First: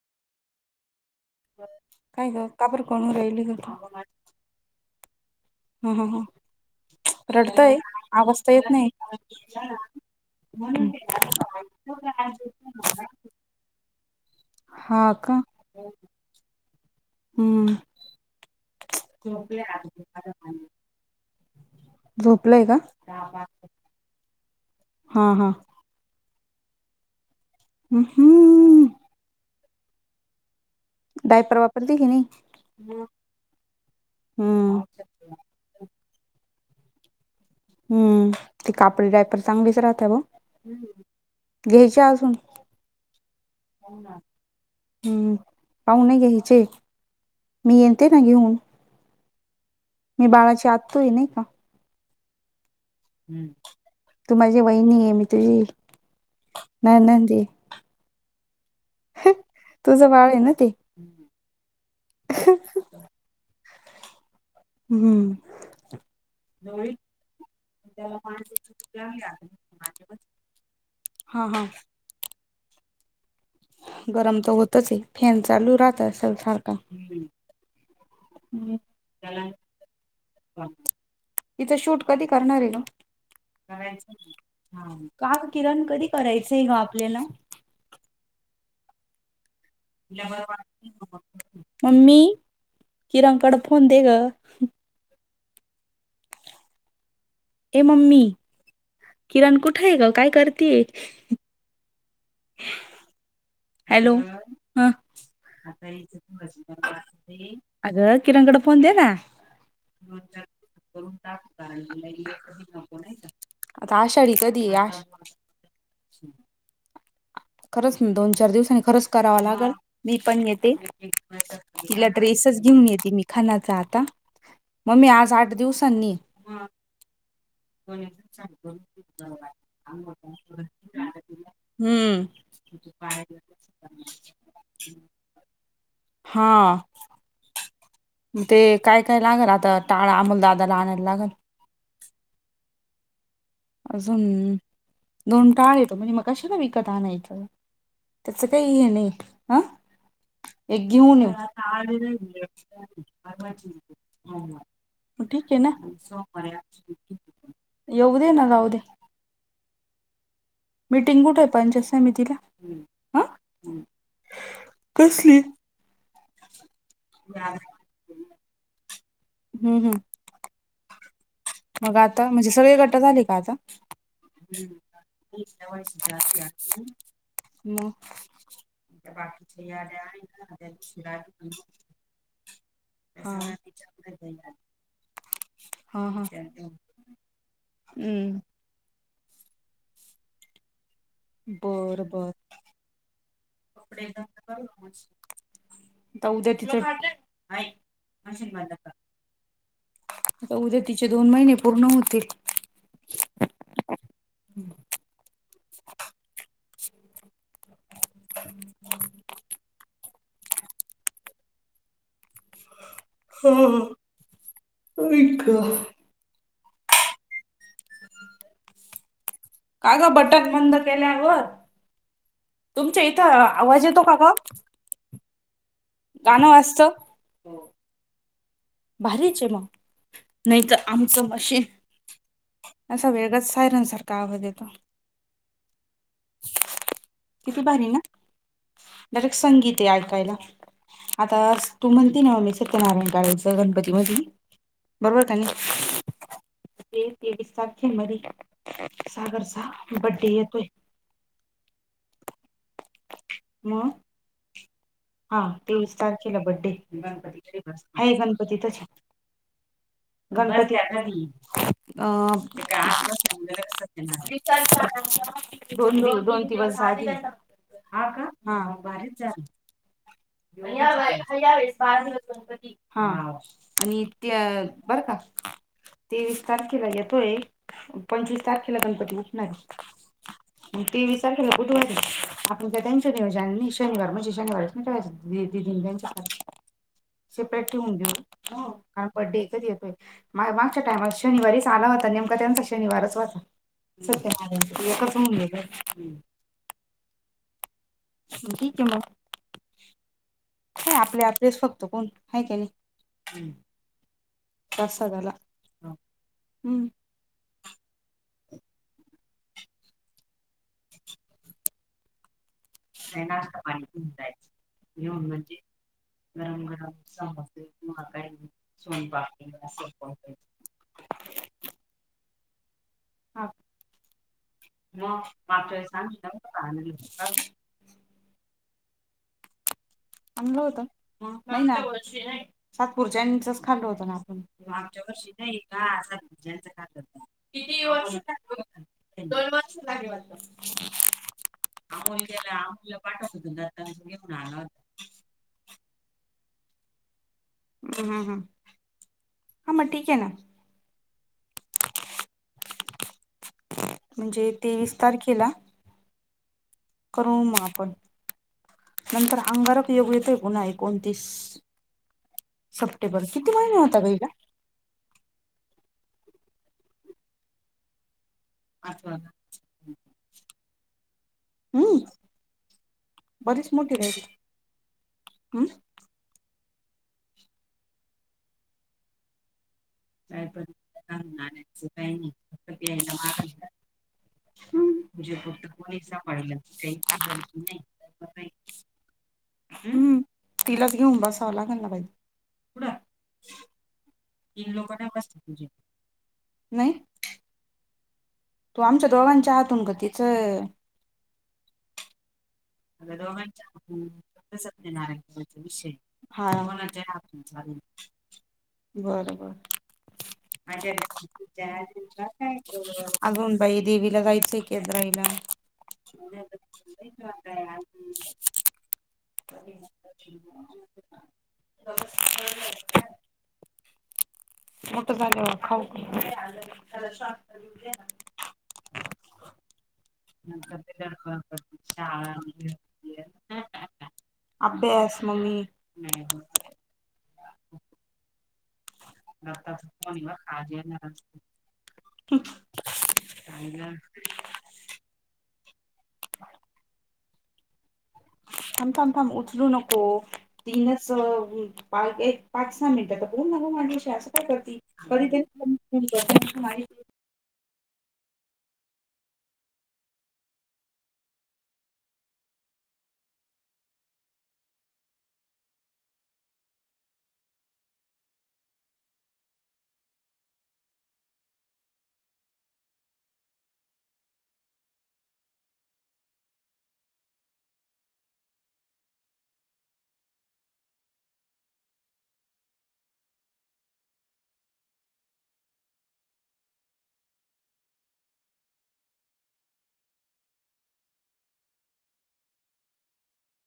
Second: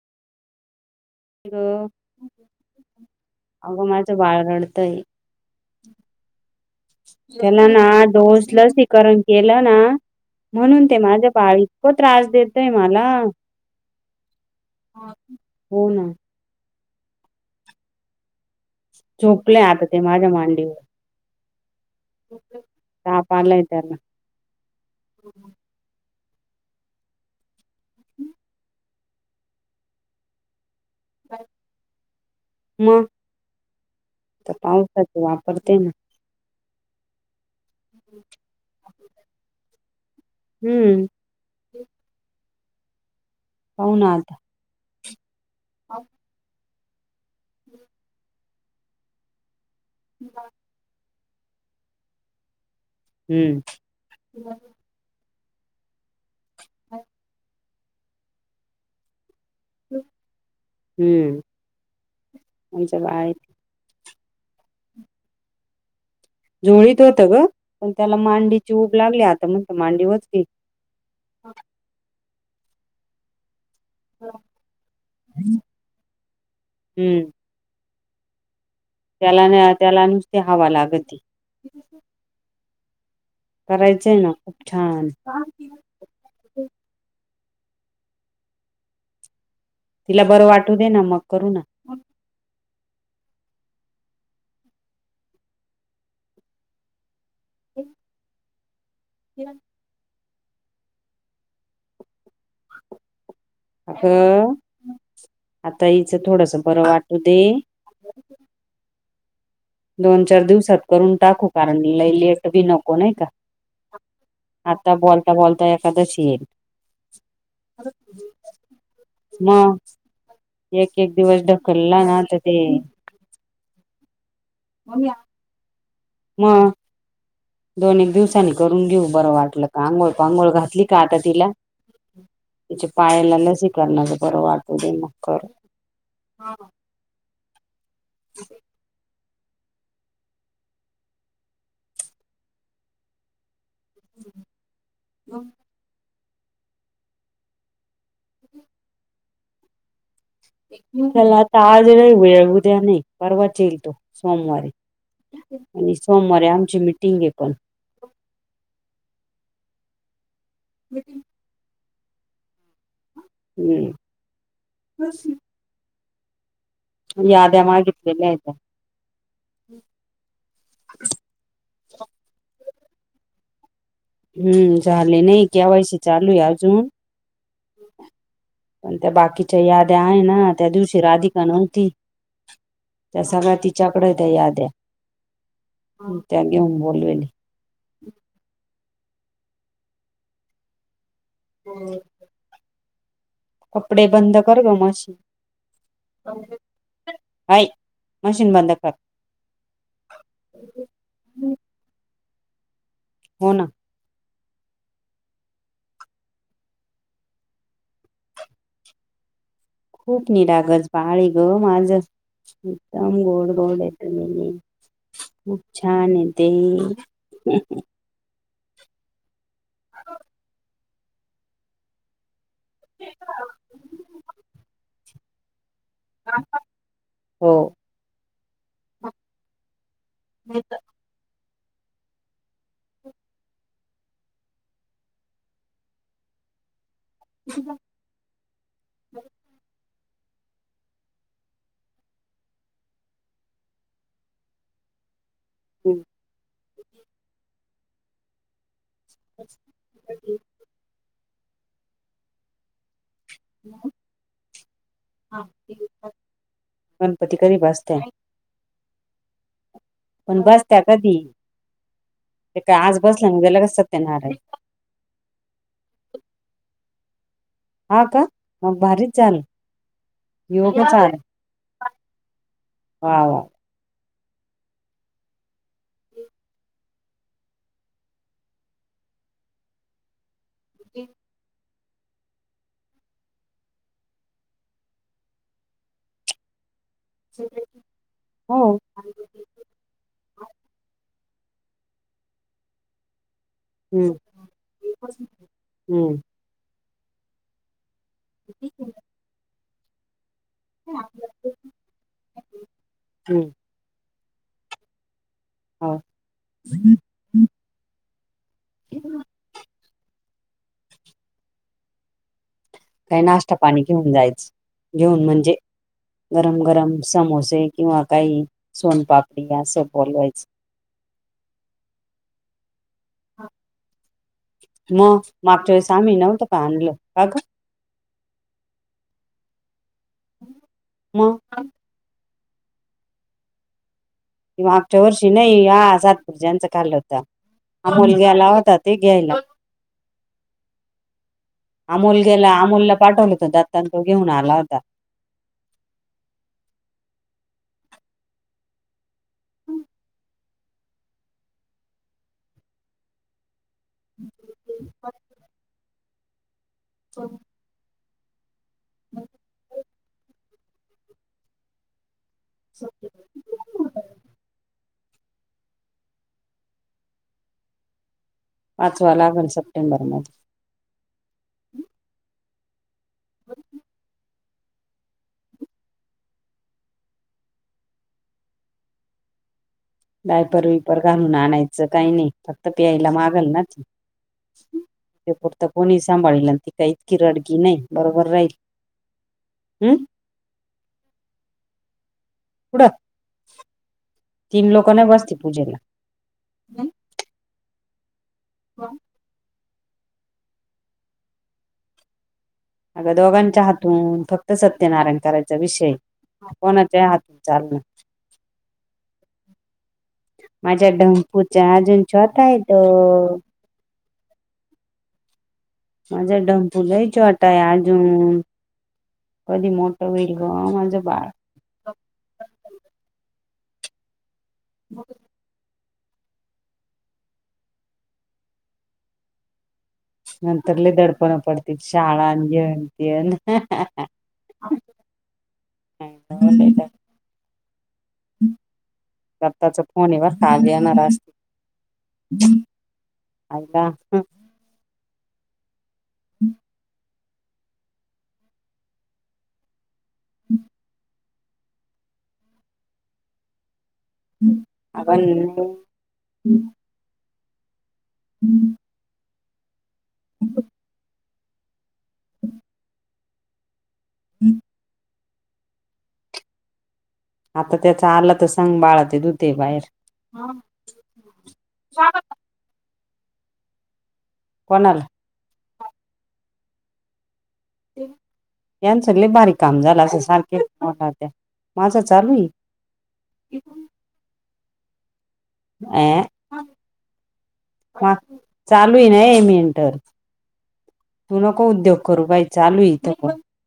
काय ग का बर कोण राहिली ग अगं, माझं बाळ रडतंय. ह. ह. ह. त्याला रडतय ना आवाज डोस तर येत नाही लसीकरण केलं ना, म्हणून ते माझं बाळ इतक त्रास देतय मला. हा अ का हो ना हम्म झोपले आता ते माझ्या मांडीवर झोपलंय का त्याना हां हां हम् हम्म डायपर वापरतिय की नि मग तर हम्म पावसाचे वापरते ना हम्म ती कापडी डायपर चांगलीच राहतय भा हम्म घ्यायच्या अजून पाहू ना आता हम्म पाहु नाय घ्या्याचे मी यते ना घेऊन मी बाळाची आत्तुय नाही का हम्म तू माझी वहिणी आहे मी तुझी ननंदय तूझ बाळय ना ते हम्म आमच्या बाहेर हम्म झोळीत होत ग पण त्याला मांडीची उऊब लागली आता म्हस्त मांडी वचली हा हा गरम तर होतच आहे फॅन चालू राहत असल सारखा हम्म हम् त्याला न त्याला नुसती हवं लागत तिचा शूट कधी करणार आहे ग करायचंय ना खूप छान का किरण कधी करायचंय ग आपल्याला तिला बरं वाटू दे ना मग करू ना ममी किराणकड फोन दे ग ए मम्मी किरण कुठे आहे ग काय करते हम हॅलो अगं ह आता हिचं थोडस बरं वाटू दे अग किरणकड फोन दे ना दोन चार दिवसात करून टाकू कारण लय लेट बी नको नाही का आता आषाढी कधी आहे आता आष बोलता बोलता एकदशी येईल खरंच दोन चार दिवसांनी खरंच करावं लागल मग मी पण येते एक एक दिवस ढकलला तिला ना तर ते ड्रेसच घेऊन येते मी खानाचा आता मग ममी आज आठ दिवसांनी मग दोन एक दिवसांनी करून घेऊ बरं वाटलं का आंघोळ पांघोळ हम्म. त्याच्या पायाला ल स्वी करणार बरं वाटू दे मकर मग ते काय काय लागेल आता टाळा अमोलदाादाला आणायला लागेल अजून दोन टाळ येतो म्हणजे मग कशाला विकत आणायचं त्याचं काही हे नाही हं मला आता आज र उद्या नाहीय परवाचेलतो सोमवारी मग ठीक आहे ना आणि सोमवारी आमची मिीटिंग आहे पण कोे्या ना गाऊ ते मिटिंग कुठेय पण समितीला हा हम्म कसली हम्म याद्या मागितलेल्या आहेत हम्म मग आता म्हणजे सगळे गट्ट झाले का आता हम्म झाले नाहीय कवायसी चालूय आजून मम् पण त्या बाकीच्या याद्या आहे ना त्या दिवशी राधिका नव्हती त्या हा सगळ्या तिच्याकडे त्या याद आहे हा हा त्या अगेन बोलवेल हम्म बर बर कपडे बंद कर गमशी उद्या तिथ आई मशीन बंद कर आता उद्या तिचे दोन महिने पूर्ण होतील हो ना खूप निरागज बाळी ग माझ एकदम गोड गोड आहे तुम का खूप छान आहे ते काय ग बटन बंद केल्यावर तुमच्या इथं आवाज येतो का ग गाणं वाजतो हो भारीचे म नाहीत आमचं मशी असं वेगच सायरनसारखा आव द येतो किती बारी ना डयरेक्ट संगीत आहे ऐकायला आता तू म्हणती नाव मी सत्यनारायण काळेज गणपती मधी बरोबर का नाही ह ते ते साखे मरी सागर सा बडे तोय मग हा तेवीस तारखेला गणपती बड्डेणपती कधी बसत्या आहे गणपती तच पण गंगड बसत्या अ कधी ते काय आज बसल्या ना त्याला कस सत्यनारायण दोन दि दोन दिवस हा का म भारीच चाल या यावेळेस बाजणप हा वा वा आणि ते बर का तेवीस तारखेला येतोय पंचवीस तारखेला गणपती नाही ते विचार केलं कुटुवा आपण का त्यांच्या निज शनिवार म्हणजे शनिवार त्यांच्या सेपरेट ठेवून हो देऊ कारण पड्डे एकच येतोयग मागच्या टाम शनिवारी आला होता नेमका त्यांचा शनिवारच वाचा हम्म सत्य माराच कसं म्हणलं हम्म ठीक म हो आपले आपलेच फक्त कोण आहे का हम्म नाही कसगला हा काही नाश्ता पाणी घेऊन जायच घेऊन म्हणजे गरम गरम समोसे किंवा काही सोनपापडी असं बोलवायच. हा. मग मागच्या वेळेस आम्ही नव्हतं का आणलं का ग आणलं होत. मग नागपूरच्यांच खाल्लं होतं ना. मागच्या आमच्या वर्षी नाही का हा असा जच सातपुरच्यांचं का खाल्लं करत होत किती अमोल वर्ष गेला का होता ते घ्यायला दष चवत अमोल गेला आमोलला पाठवलं होत दत्तान घेऊन आला होता हम्म हम् हम् हा मग ठीक आहे ना म्हणजे तेवीस तारखेला करून मग आपण नंतर अंगार योग्येत आहे पुन्हा एकोणतीस सप्टेंबर किती महिना होता काई का वाचवा लागेल सप्टेंबर मध्ये हम् बरीच मोठी राहिची हम्म डायपर विपर घालून आणायचं काही नाही फक्त प्यायला मागल ना त पुरत कोणी सांभाळल आणि ती का इतकी रडगी नाही बरोबर राहील हम् हम्म तिलाच घेऊन बसावं लागे ना बाईज कुठं? तीन लोकांनाच बसवतात पूजेला नाही. तू आमच्या दोघांच्या हातून ग तिचं अगं दोघांच्या हातून फक्त दोघांाय सत्यनारायण करायचा विषय विषया कोणाच्या हातून चा चालणार बर बरं. माझ्या ढंम्पूच्या अजून छोटा आहे तो अजून बाई देवीला जायचं की यात्रा येईला माझा ढंपू लय छोटा काय अजून कधी मोठं होईल ग माझं बाळ मोठ झाल्यावर खाऊ [unintelligible] नंतर लय दडपण पडते शाळा अभ्यास मम्मी [unintelligible] पप्पाचा फोन आहे. बर का आज येणार असतील एका हम थांब थांब थांब उचलू नको तीनच आपण [inaudible] [unintelligible] [unintelligible] [unintelligible] [unintelligible] आता त्याचा आला तर सांग बाळाते धुते बाहेर कोणाला? यांचं लई बारीक काम झालं अस सारखे मोठ त्या माझा चालू आहे. [unintelligible] आ चालूय ना ए मेंटल तू नको उद्योग करू बाई चालू इथं पण